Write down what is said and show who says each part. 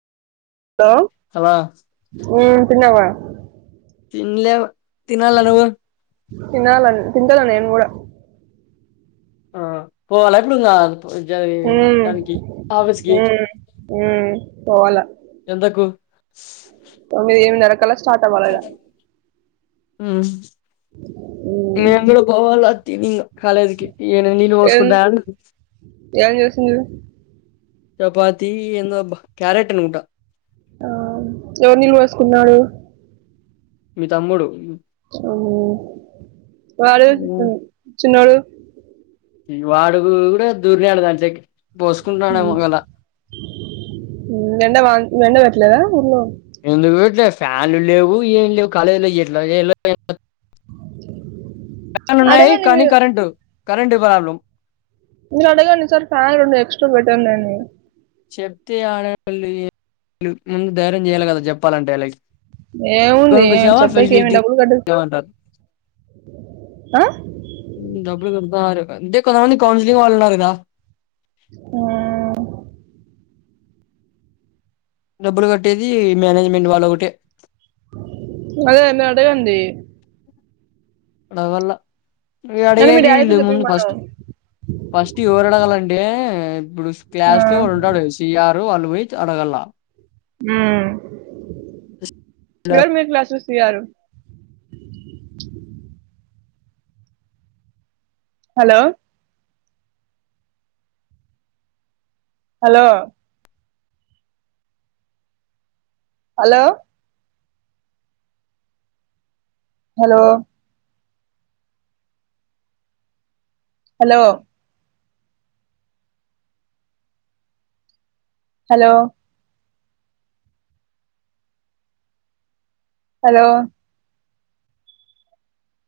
Speaker 1: లో
Speaker 2: హలా
Speaker 1: ఉ తిన్నవా
Speaker 2: తిన్లేవ్ తినాల నువు
Speaker 1: తినాల తింటాన నేను కూడా
Speaker 2: ఆ పోవాలా ఇప్పుడు ఇంగ జా
Speaker 1: హ్మ్
Speaker 2: తనికి ఆఫిస్కి
Speaker 1: హ్మ్ హ్మ్ పోవాలా
Speaker 2: ఎందకు
Speaker 1: తొమ్మిది ఎనిమిదిన్నరకళ్ళ స్టా హ్మ్
Speaker 2: మేము కూడా పోవాల తిని ఇగ కాలేజీకి ఏ నీను
Speaker 1: ఏం
Speaker 2: పోసుకొంటండూ
Speaker 1: ఏం చేసింది
Speaker 2: చపాతి ఏందో అబ్బా క్యారెట్ అనుకుంటా
Speaker 1: ఆ ఎవరు నీళ్ళు పోసుకున్నాడు
Speaker 2: మీ తమ్ముడు
Speaker 1: ఉ వాడు చిన్నోడు
Speaker 2: వాడు కూడా దూర్నిడు దానిలేకి పోసుకుంటాడేమో ఒగలా
Speaker 1: నిండా వాంగ్ నిండా వెట్లేదా ఊళ్ళో
Speaker 2: ఎందుకు వేట్లే ఫ్యాన్లు లేవు ఏం లేవు కాలేజీ ఏలో ఫ్యాన్లు ఉన్నాయి
Speaker 1: అడగండి
Speaker 2: కానీ
Speaker 1: మీరు
Speaker 2: కరెంట్ కరెంట్ ప్రాబ్లం
Speaker 1: మీరు అడగండి సార్ ఫ్యాన్ రెండు ఎక్స్ట్రా పెట్టండి అని
Speaker 2: చెప్తే ఆడపిళ్ళ ముందు ధైర్యం చేయాలి కదా చెప్పాలంటే అల్లాకి
Speaker 1: ఏముందే చొప్పేకేమి డబ్బుల్ గట్టి
Speaker 2: ఏమంటారు
Speaker 1: ఆ
Speaker 2: ఊ డబ్బులు గడుతన్నారు అంతే కొంతమంది కౌన్సిలింగ్ వాళ్ళు ఉన్నారు గదా
Speaker 1: ఆ
Speaker 2: డబ్బులు గట్టేది మ్యానేజ్మెంట్ వాళ్ళొగటే
Speaker 1: అదే అండి అడగండి
Speaker 2: అడగల్ల ఇగ
Speaker 1: అంటే మీ
Speaker 2: అడిగేకి
Speaker 1: డాడీతో
Speaker 2: వీల్లు ముందు
Speaker 1: చెప్పమను
Speaker 2: ఫస్ట్ ఫస్టు ఎవరడగాలంటే ఇబ్బుడు
Speaker 1: ఆ,
Speaker 2: క్లాస్ లో వాడు ఉంటాడు టిఆరు వాళ్ళు బొయ్ త్ అడగల్ల
Speaker 1: ఉ ఎవరు మీ క్లాస్ లో సీఆరు hello hello hello hello hello hello hello